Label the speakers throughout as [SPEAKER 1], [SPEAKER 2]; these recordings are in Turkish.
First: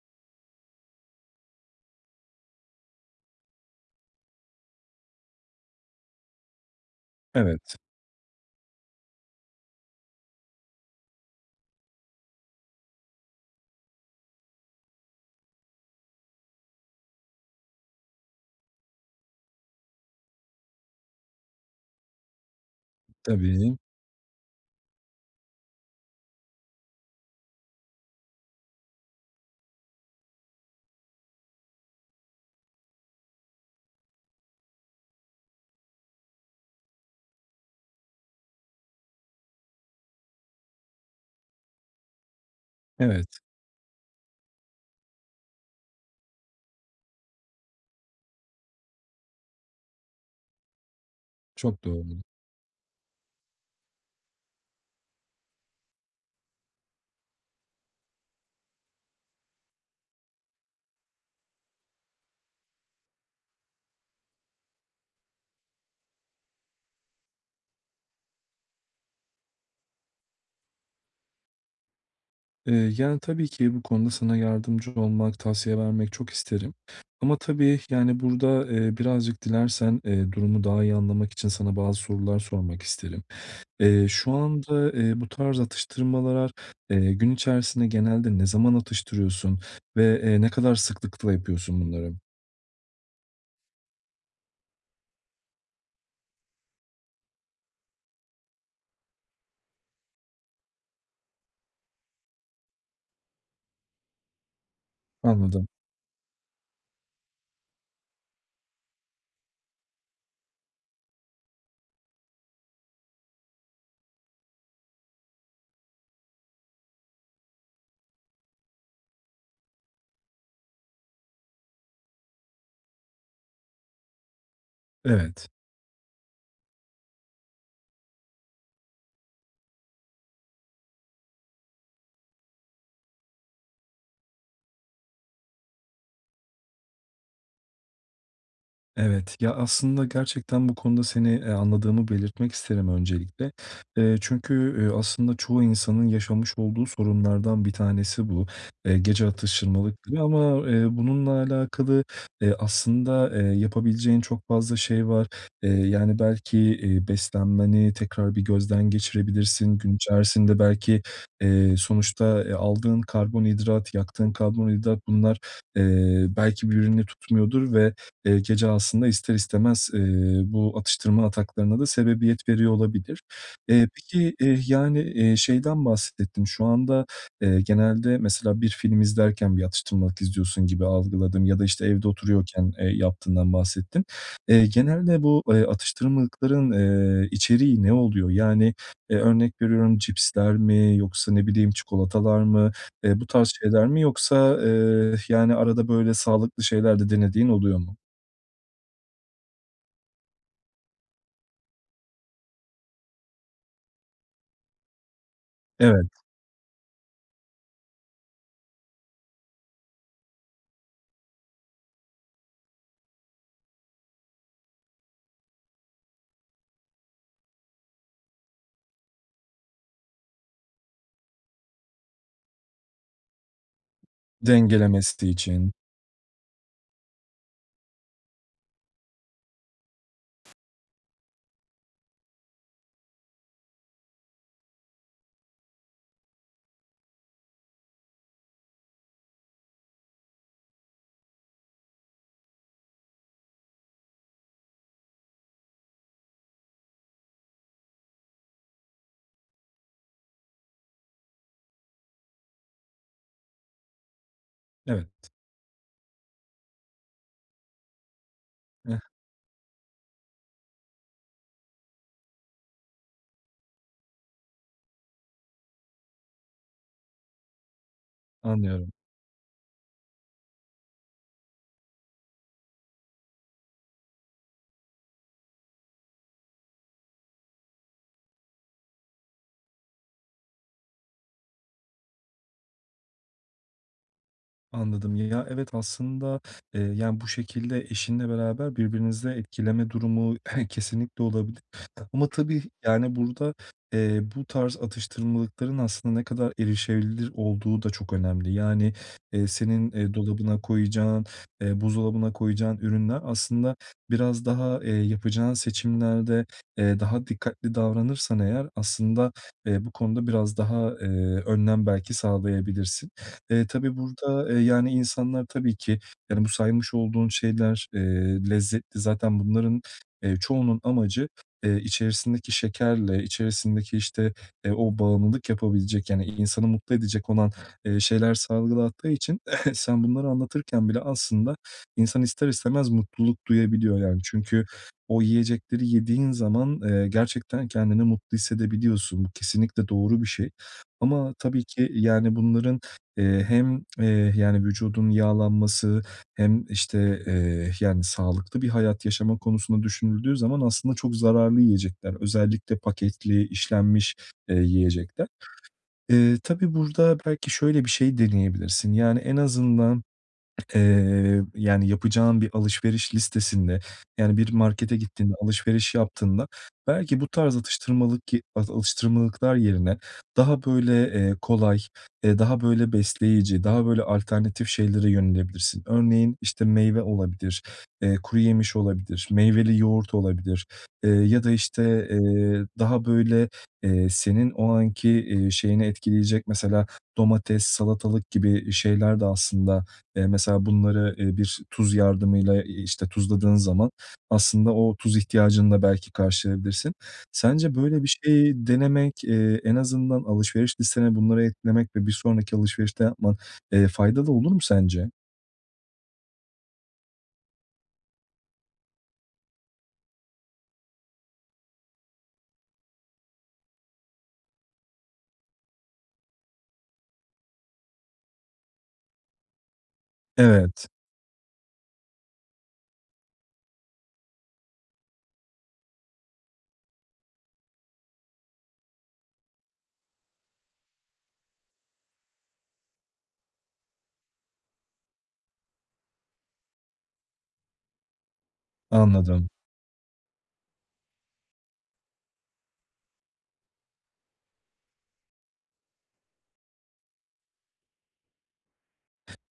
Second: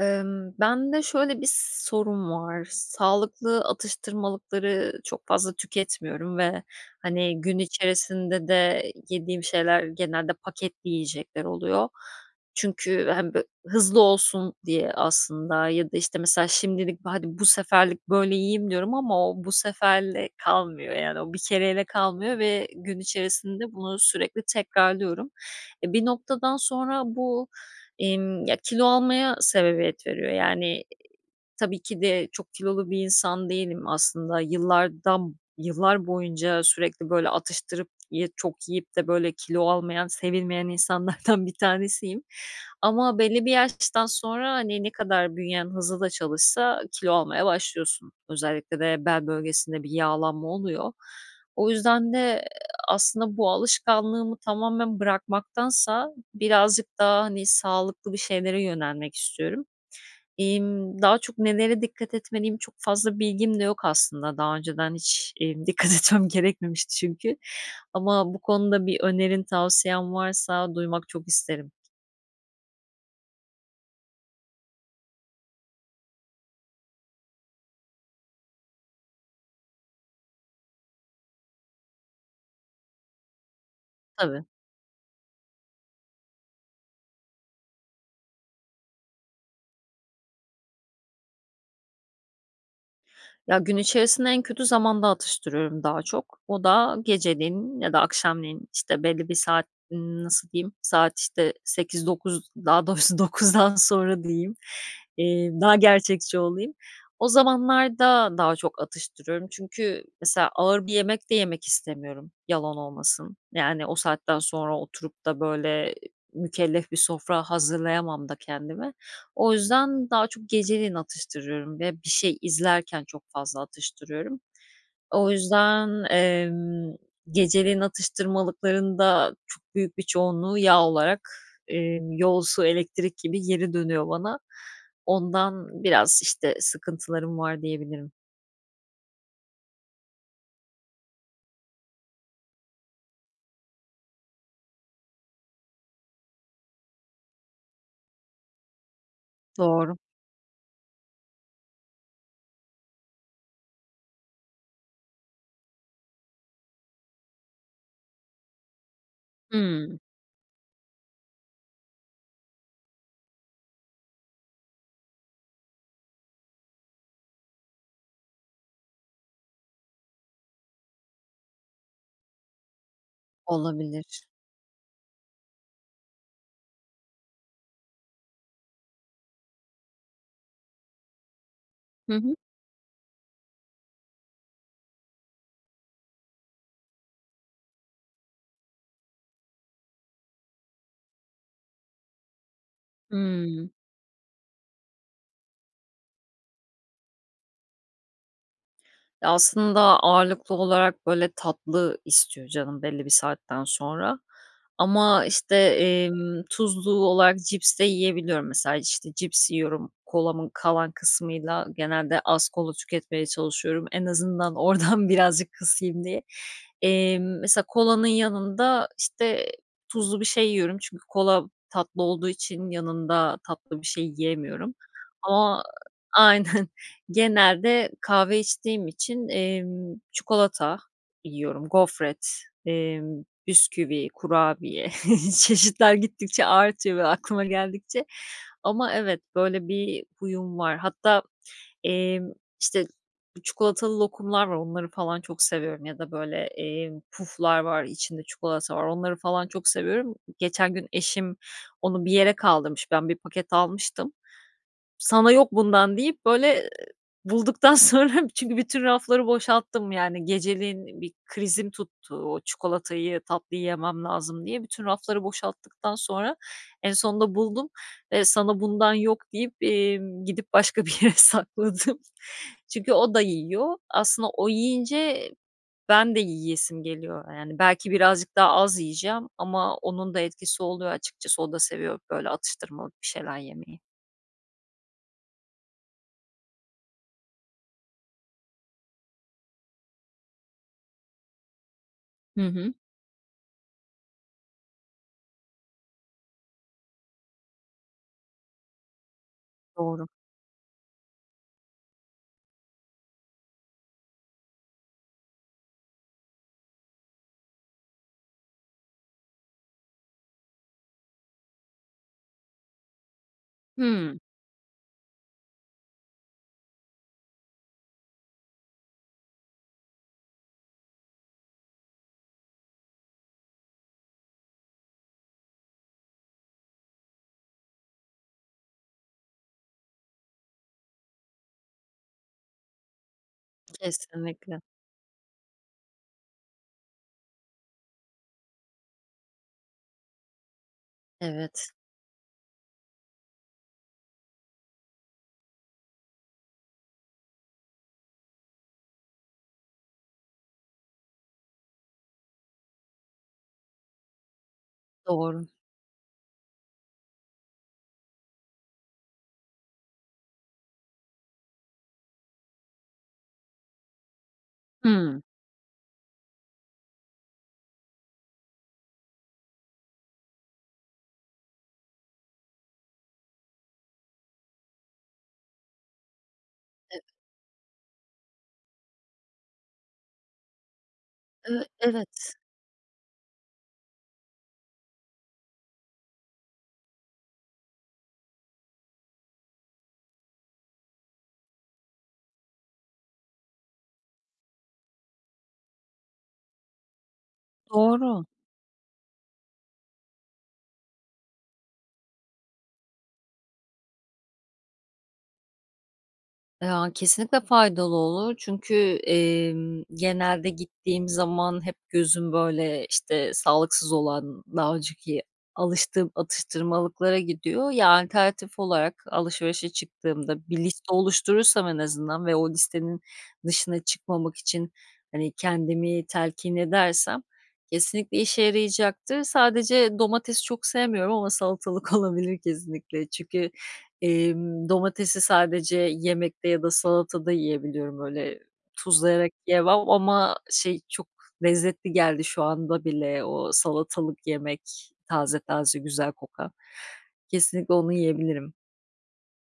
[SPEAKER 1] Imm, bende şöyle bir sorun var; sağlıklı atıştırmalıkları çok fazla tüketmiyorum ve, hani, gün
[SPEAKER 2] Evet.
[SPEAKER 1] içerisinde de yediğim şeyler genelde paketli yiyecekler oluyor. Çünkü hem bö hızlı olsun diye aslında ya da, işte, mesela, "Şimdilik, hadi, bu seferlik böyle yiyeyim." diyorum ama o bu seferle kalmıyor, yani, o bir kereyle kalmıyor ve gün içerisinde
[SPEAKER 2] Tabii.
[SPEAKER 1] bunu sürekli tekrarlıyorum. Eee, bir noktadan sonra bu, emm, ya kilo almaya sebebiyet veriyor. Yani, tabii ki de çok kilolu bir insan değilim aslında. Yıllardan yıllar boyunca sürekli, böyle, atıştırıp ye çok yiyip de böyle kilo almayan, sevilmeyen insanlardan bir tanesiyim. Ama
[SPEAKER 2] Evet.
[SPEAKER 1] belli bir yaştan sonra, hani, ne kadar bünyen hızlı da çalışsa kilo almaya başlıyorsun. Özellikle de bel bölgesinde bir yağlanma oluyor. O
[SPEAKER 2] Çok
[SPEAKER 1] yüzden
[SPEAKER 2] doğru.
[SPEAKER 1] de aslında bu alışkanlığımı tamamen bırakmaktansa birazcık daha, hani, sağlıklı bir şeylere yönelmek istiyorum. İmm, daha çok nelere dikkat etmeliyim çok fazla bilgim de yok aslında. Daha önceden hiç, iii, dikkat etmem gerekmemişti çünkü. Ama bu konuda bir önerin, tavsiyen varsa duymak çok isterim.
[SPEAKER 2] Eee, yani, tabii ki bu konuda sana yardımcı olmak, tavsiye vermek çok isterim. Ama tabii, yani, burada, eee, birazcık dilersen, eee, durumu daha iyi anlamak için sana bazı sorular sormak isterim. Eee, şu
[SPEAKER 1] Tabii.
[SPEAKER 2] anda, eee, bu tarz atıştırmalar, eee, gün içerisinde genelde ne zaman atıştırıyorsun? Ve, eee, ne kadar sıklıkla yapıyorsun bunları?
[SPEAKER 1] Ya, gün içerisinde en kötü zamanda atıştırıyorum daha çok. O da geceleyin ya da akşamleyin, işte, belli bir saat nasıl diyeyim? Saat, işte, 20.00-21.00 daha doğrusu 21.00'dan sonra diyeyim, eee,
[SPEAKER 2] Anladım.
[SPEAKER 1] daha gerçekçi olayım. O zamanlarda daha çok atıştırıyorum çünkü mesela ağır bir yemek de yemek istemiyorum, yalan olmasın. Yani, o saatten sonra oturup da, böyle, mükellef bir sofra hazırlayamam da kendime. O yüzden daha çok geceleyin atıştırıyorum ve bir şey izlerken çok fazla atıştırıyorum. O
[SPEAKER 2] Evet.
[SPEAKER 1] yüzden, emm, geceleyin atıştırmalıkların da çok büyük bir çoğunluğu yağ olarak, eee, yol, su, elektrik gibi geri dönüyor bana. Ondan biraz, işte, sıkıntılarım var diyebilirim.
[SPEAKER 2] Evet. Ya, aslında gerçekten bu konuda seni, eee, anladığımı belirtmek isterim öncelikle. Eee, çünkü, üüü, aslında çoğu insanın yaşamış olduğu sorunlardan bir tanesi bu, eee, gece
[SPEAKER 1] Doğru.
[SPEAKER 2] atıştırmalık gibi ama, eee, bununla alakalı, eee, aslında, eee, yapabileceğin çok fazla şey var, eee, yani, belki, iii, beslenmeni tekrar bir gözden geçirebilirsin. Gün
[SPEAKER 1] Hımm.
[SPEAKER 2] içerisinde belki, eee, sonuçta, eee, aldığın karbonhidrat, yaktığın karbonhidrat bunlar, eee, belki birbirini tutmuyordur ve, eee, gece aslında ister istemez, eee, bu atıştırma ataklarına da sebebiyet veriyor olabilir. Eee,
[SPEAKER 1] Olabilir.
[SPEAKER 2] peki, eee, yani, eee, şeyden bahsettin. Şu anda, eee, genelde mesela bir film izlerken bir atıştırmalık istiyorsun gibi algıladım ya da, işte, evde
[SPEAKER 1] Hı hı.
[SPEAKER 2] oturuyorken, eee, yaptığından bahsettin. Eee, genelde bu, eee, atıştırmalıkların, eee, içeriği ne oluyor? Yani, eee, örnek veriyorum cipsler mi yoksa, ne bileyim, çikolatalar mı? Eee, bu tarz
[SPEAKER 1] Hımm.
[SPEAKER 2] şeyler mi yoksa, eee, arada, böyle, sağlıklı şeyler de denediğin oluyor mu?
[SPEAKER 1] Eee, aslında ağırlıklı olarak, böyle, tatlı istiyor canım belli bir saatten sonra ama, işte,
[SPEAKER 2] Evet.
[SPEAKER 1] emm, tuzlu olarak cips de yiyebiliyorum. Mesela, işte, cips yiyorum, kolamın kalan kısmıyla. Genelde az kola tüketmeye çalışıyorum. En azından oradan birazcık kısayım diye. Emm, mesela kolanın yanında, işte, tuzlu bir şey yiyorum çünkü kola tatlı olduğu için yanında tatlı bir şey yiyemiyorum
[SPEAKER 2] Dengelemesi
[SPEAKER 1] ama
[SPEAKER 2] için.
[SPEAKER 1] Aynen, genelde kahve içtiğim için, emm, çikolata yiyorum, gofret, emm, bisküvi, kurabiye. Çeşitler gittikçe artıyor ve aklıma geldikçe ama evet, böyle, bir huyum var. Hatta, emm, işte, çikolatalı lokumlar var onları falan çok seviyorum ya da, böyle, emm, puflar var, içinde çikolata var. Onları falan çok seviyorum. Geçen gün eşim onu bir yere kaldırmış, ben 1 paket almıştım.
[SPEAKER 2] Evet.
[SPEAKER 1] "Sana yok bundan." deyip, böyle, ııı, bulduktan sonra çünkü bütün
[SPEAKER 2] Eh.
[SPEAKER 1] rafları boşalttım, yani, geceleyin bir krizim tuttu. "O çikolatayı tatlıyı yemem lazım." diye. Bütün rafları boşalttıktan sonra en sonunda buldum. "Eee, sana
[SPEAKER 2] Anlıyorum.
[SPEAKER 1] bundan yok." deyip, emm, gidip başka bir yere sakladım. Çünkü o da yiyor. Aslında o yiyince ben de yiyesim geliyor. Yani, belki birazcık daha az yiyeceğim ama onun da etkisi oluyor açıkçası. O da seviyor, böyle, atıştırmalık bir şeyler yemeyi.
[SPEAKER 2] Anladım. Ya ya, evet, aslında, eee, yani, bu şekilde eşinle beraber birbirinizi etkileme durumu kesinlikle olabilir ama
[SPEAKER 1] Hı
[SPEAKER 2] tabii,
[SPEAKER 1] hı.
[SPEAKER 2] yani, burada, eee, bu tarz atıştırmalıkların aslında ne kadar erişebilir olduğu da çok önemli. Yani, eee, senin,
[SPEAKER 1] Doğru.
[SPEAKER 2] eee, dolabına koyacağın, eee, buzdolabına koyacağın ürünler aslında biraz daha, eee, yapacağın seçimlerde, eee, daha dikkatli davranırsan eğer aslında, eee, bu konuda biraz daha, eee, önlem belki sağlayabilirsin. Eee, tabii
[SPEAKER 1] Hımm.
[SPEAKER 2] burada, eee, yani, insanlar tabii ki, yani, bu saymış olduğun şeyler, eee, lezzetli. Zaten bunların, eee, çoğunun amacı, eee, içerisindeki şekerle içerisindeki, işte, eee, o bağımlılık yapabilecek, yani, insanı mutlu edecek olan, eee, şeyler salgılattığı için sen bunları anlatırken bile aslında insan ister istemez mutluluk duyabiliyor, yani,
[SPEAKER 1] Kesinlikle.
[SPEAKER 2] çünkü o yiyecekleri yediğin zaman, eee, gerçekten kendini mutlu hissedebiliyorsun. Bu kesinlikle doğru bir şey ama tabii
[SPEAKER 1] Evet.
[SPEAKER 2] ki, yani, bunların, eee, hem, eee, yani, vücudun yağlanması hem, işte, eee, yani, sağlıklı bir hayat yaşama konusunda düşünüldüğü zaman aslında çok zararlı yiyecekler. Özellikle paketli, işlenmiş, eee, yiyecekler.
[SPEAKER 1] Doğru.
[SPEAKER 2] Eee, tabii burada belki şöyle bir şey deneyebilirsin. Yani, en azından, eee, yani, yapacağın bir alışveriş listesinde, yani, bir markete
[SPEAKER 1] Hımm.
[SPEAKER 2] gittiğinde alışveriş yaptığında belki bu tarz atıştırmalık alıştırmalıklar yerine daha böyle, eee, kolay, eee, daha böyle, besleyici, daha böyle, alternatif şeylere yönelebilirsin. Örneğin, işte, meyve olabilir, eee, kuruyemiş olabilir, meyveli yoğurt olabilir, eee, ya da,
[SPEAKER 1] Iıı,
[SPEAKER 2] işte,
[SPEAKER 1] evet.
[SPEAKER 2] eee, daha böyle, eee, senin o anki, eee, şeyini etkileyecek mesela domates, salatalık gibi şeyler de aslında, eee, mesela bunları, eee, bir tuz yardımıyla, eee, işte, tuzladığın zaman aslında o tuz ihtiyacını da belki karşılayabilirsin. Sence böyle bir
[SPEAKER 1] Doğru.
[SPEAKER 2] şeyi denemek, eee, en azından alışveriş listene bunları eklemek ve bir sonraki alışverişte yapman, eee, faydalı olur mu sence?
[SPEAKER 1] Ya, kesinlikle faydalı olur çünkü, eee, genelde gittiğim zaman hep gözüm, böyle, işte, sağlıksız olan daha önceki alıştığım atıştırmalıklara gidiyor. Ya, alternatif olarak alışverişe çıktığımda, bir
[SPEAKER 2] Evet.
[SPEAKER 1] liste oluşturursam en azından ve o listenin dışına çıkmamak için, hani, kendimi telkin edersem kesinlikle işe yarayacaktır. Sadece domatesi çok sevmiyorum ama salatalık olabilir kesinlikle. Çünkü, emm, domatesi sadece yemekte ya da salatada yiyebiliyorum. Öyle tuzlayarak
[SPEAKER 2] Anladım.
[SPEAKER 1] yiyemem ama, şey, çok lezzetli geldi şu anda bile o salatalık yemek, taze taze, güzel kokan. Kesinlikle onu yiyebilirim.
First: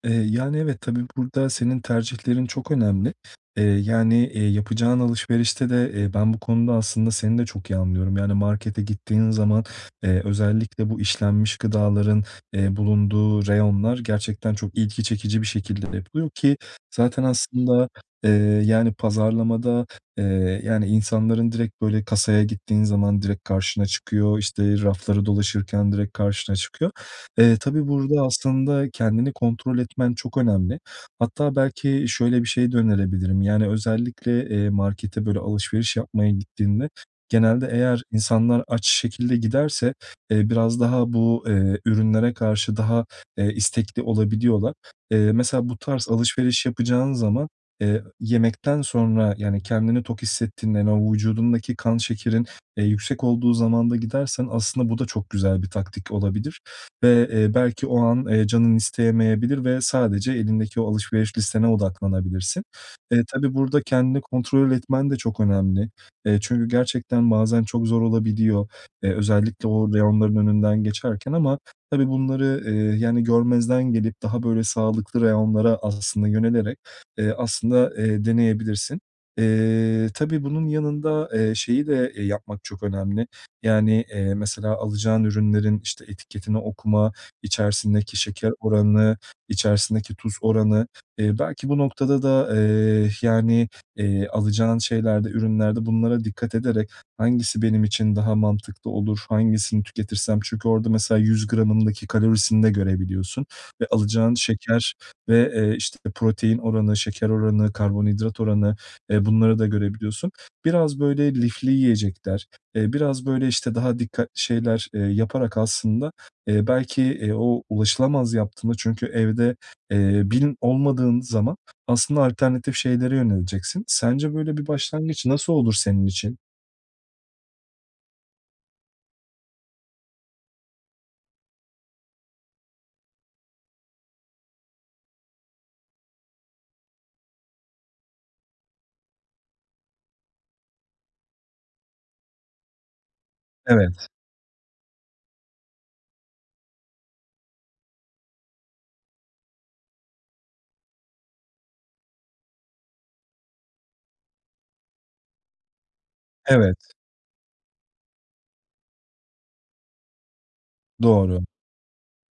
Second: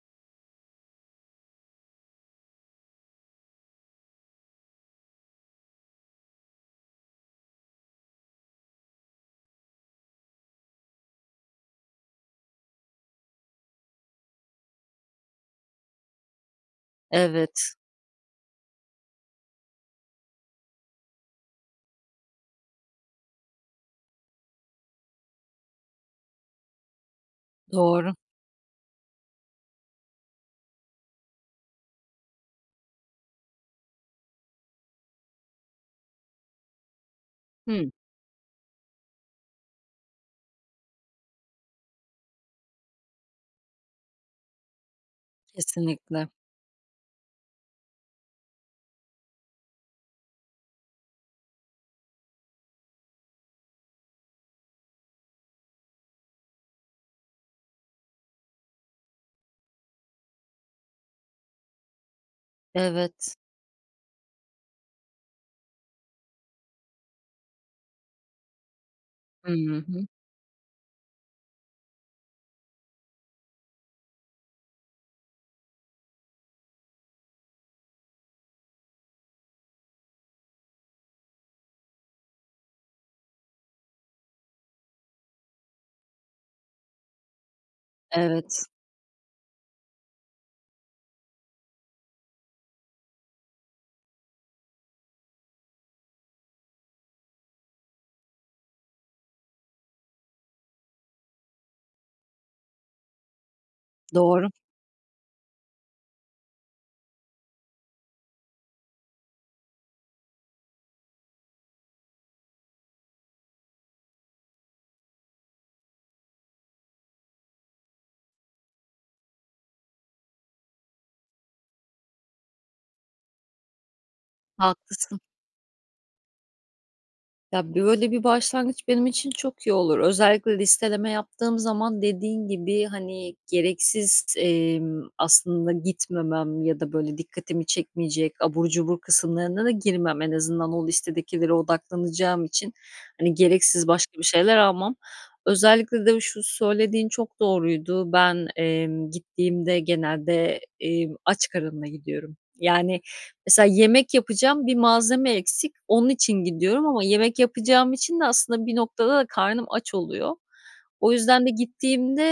[SPEAKER 2] Eee, yani, evet, tabii, burada senin tercihlerin çok önemli. Eee, yani, eee, yapacağın alışverişte de, eee, ben bu konuda aslında seni de çok iyi anlıyorum. Yani, markete gittiğin zaman, eee, özellikle bu işlenmiş gıdaların, eee, bulunduğu reyonlar gerçekten çok ilgi çekici bir şekilde de yapılıyor, ki zaten
[SPEAKER 1] Evet.
[SPEAKER 2] aslında, eee, yani, pazarlamada, eee, yani, insanların direkt, böyle, kasaya gittiğin zaman direkt karşına çıkıyor, işte, rafları dolaşırken direkt karşına çıkıyor. Eee, tabii
[SPEAKER 1] Doğru.
[SPEAKER 2] burada aslında kendini kontrol etmen çok önemli. Hatta belki şöyle bir şey de önerebilirim, yani, özellikle, eee, markete, böyle, alışveriş yapmaya gittiğinde genelde
[SPEAKER 1] Hı?
[SPEAKER 2] eğer insanlar aç şekilde giderse, eee, biraz daha bu, eee, ürünlere karşı daha, eee, istekli olabiliyorlar. Eee, mesela bu tarz
[SPEAKER 1] Kesinlikle.
[SPEAKER 2] alışveriş yapacağın zaman, eee, yemekten sonra, yani, kendini tok hissettiğinde, hani, o vücudundaki kan şekerin, eee, yüksek olduğu zamanda gidersen aslında bu da çok güzel bir taktik olabilir. Ve, eee, belki o an, eee, canın isteyemeyebilir ve sadece elindeki o alışveriş listene odaklanabilirsin. Eee,
[SPEAKER 1] Evet.
[SPEAKER 2] tabii, burada kendini kontrol etmen de çok önemli. Eee, çünkü gerçekten bazen çok zor olabiliyor. Eee,
[SPEAKER 1] Hı
[SPEAKER 2] özellikle o
[SPEAKER 1] hı.
[SPEAKER 2] reyonların önünden geçerken ama tabii bunları, eee, yani görmezden gelip daha böyle sağlıklı reyonlara aslında yönelerek, eee, aslında, eee, deneyebilirsin. Eee, tabii bunun yanında, eee, şeyi de yapmak çok önemli, yani, eee, mesela alacağın ürünlerin, işte, etiketini okuma, içerisindeki şeker
[SPEAKER 1] Evet.
[SPEAKER 2] oranı, içerisindeki tuz oranı, eee, belki bu noktada da, eee, yani, eee, alacağın şeylerde, ürünlerde bunlara dikkat ederek, "Hangisi benim için daha mantıklı olur, hangisini tüketirsem?" Çünkü orada mesela 100 gramındaki kalorisini de görebiliyorsun ve alacağın
[SPEAKER 1] Doğru.
[SPEAKER 2] şeker ve, eee, işte, protein oranı, şeker oranı, karbonhidrat oranı, eee, bunları da görebiliyorsun. Biraz böyle lifli yiyecekler, eee, biraz böyle, işte, daha dikkatli şeyler, eee, yaparak aslında, eee, belki, eee, o ulaşılamaz yaptığında çünkü evde, eee, bin olmadığın zaman aslında alternatif şeylere yöneleceksin. Sence böyle bir
[SPEAKER 1] Haklısın.
[SPEAKER 2] başlangıç nasıl olur senin için?
[SPEAKER 1] Ya, böyle, bir başlangıç benim için çok iyi olur. Özellikle listeleme yaptığım zaman dediğin gibi, hani, gereksiz, emm, aslında gitmemem ya da, böyle, dikkatimi çekmeyecek, abur cubur kısımlarına da girmem. En azından o listedekilere odaklanacağım için, hani, gereksiz
[SPEAKER 2] Evet.
[SPEAKER 1] başka bir şeyler almam. Özellikle de şu söylediğin çok doğruydu. Ben, emm, gittiğimde genelde, eee, aç karınla gidiyorum. Yani, mesela yemek yapacağım, 1 malzeme eksik. Onun için gidiyorum
[SPEAKER 2] Evet.
[SPEAKER 1] ama yemek yapacağım için de aslında bir noktada da karnım aç oluyor. O
[SPEAKER 2] Doğru.
[SPEAKER 1] yüzden de gittiğimde,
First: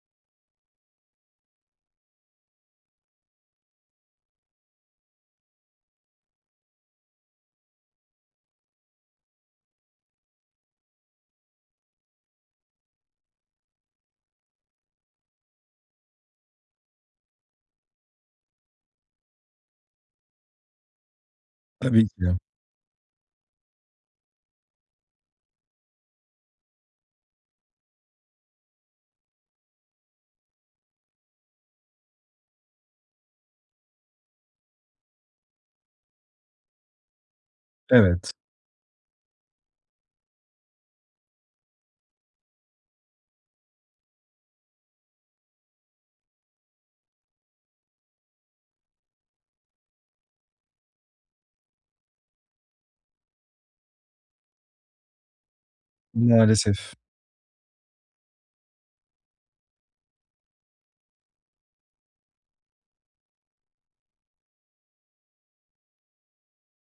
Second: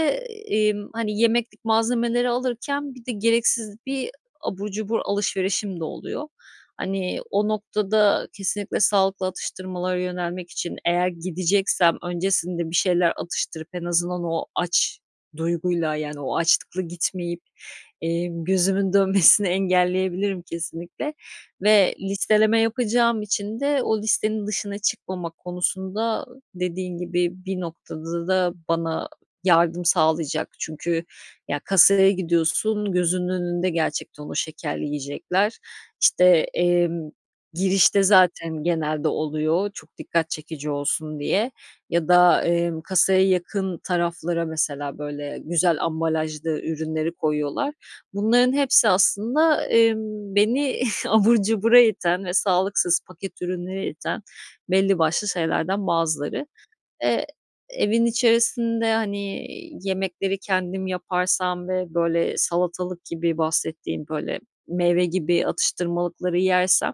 [SPEAKER 1] emm, hani, yemeklik malzemeleri alırken bir de gereksiz bir abur cubur alışverişim de oluyor. Hani, o noktada kesinlikle sağlıklı atıştırmalara yönelmek için eğer gideceksem öncesinde bir şeyler atıştırıp en azından o aç duyguyla, yani, o açlıkla gitmeyip, emm, gözümün dönmesini engelleyebilirim kesinlikle ve
[SPEAKER 2] Tabii ki.
[SPEAKER 1] listeleme yapacağım için de o listenin dışına çıkmamak konusunda dediğin gibi bir noktada da bana yardım sağlayacak. Çünkü ya, kasaya gidiyorsun, gözünün önünde gerçekten o şekerli yiyecekler, işte, emm, girişte
[SPEAKER 2] Evet.
[SPEAKER 1] zaten genelde oluyor çok dikkat çekici olsun diye ya da, emm, kasaya yakın taraflara mesela, böyle, güzel ambalajlı ürünleri koyuyorlar. Bunların hepsi aslında, emm, beni abur cubura iten ve sağlıksız, paket ürününe iten belli başlı şeylerden bazıları.
[SPEAKER 2] Maalesef.
[SPEAKER 1] Eee, evin içerisinde, hani, yemekleri kendim yaparsam ve, böyle, salatalık gibi bahsettiğin, böyle, meyve gibi atıştırmalıkları yersem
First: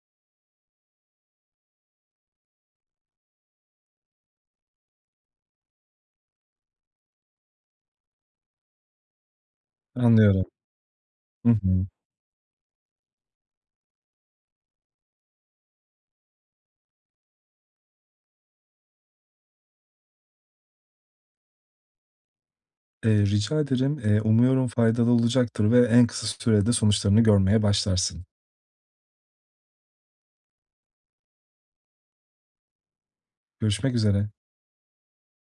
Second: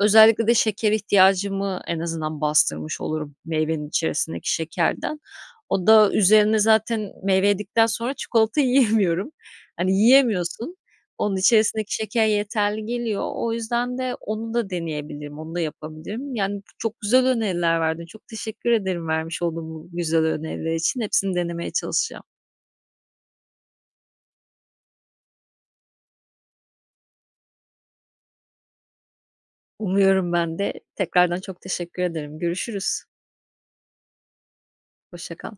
[SPEAKER 1] özellikle de şeker ihtiyacımı en azından bastırmış olurum meyvenin içerisindeki şekerden. O da üzerine zaten meyve yedikten sonra çikolata yiyemiyorum. Hani,
[SPEAKER 2] Anlıyorum.
[SPEAKER 1] yiyemiyorsun. Onun
[SPEAKER 2] Hı hı.
[SPEAKER 1] içerisindeki şeker yeterli geliyor. O yüzden de onu da deneyebilirim, onu da yapabilirim. Yani, çok güzel öneriler verdin. Çok teşekkür ederim vermiş olduğun bu güzel öneriler için. Hepsini denemeye çalışacağım.
[SPEAKER 2] Eee, rica ederim. Eee, umuyorum faydalı olacaktır ve en kısa sürede sonuçlarını görmeye başlarsın.
[SPEAKER 1] Umuyorum ben de. Tekrardan çok teşekkür ederim. Görüşürüz.
[SPEAKER 2] Görüşmek üzere.
[SPEAKER 1] Hoşça kal.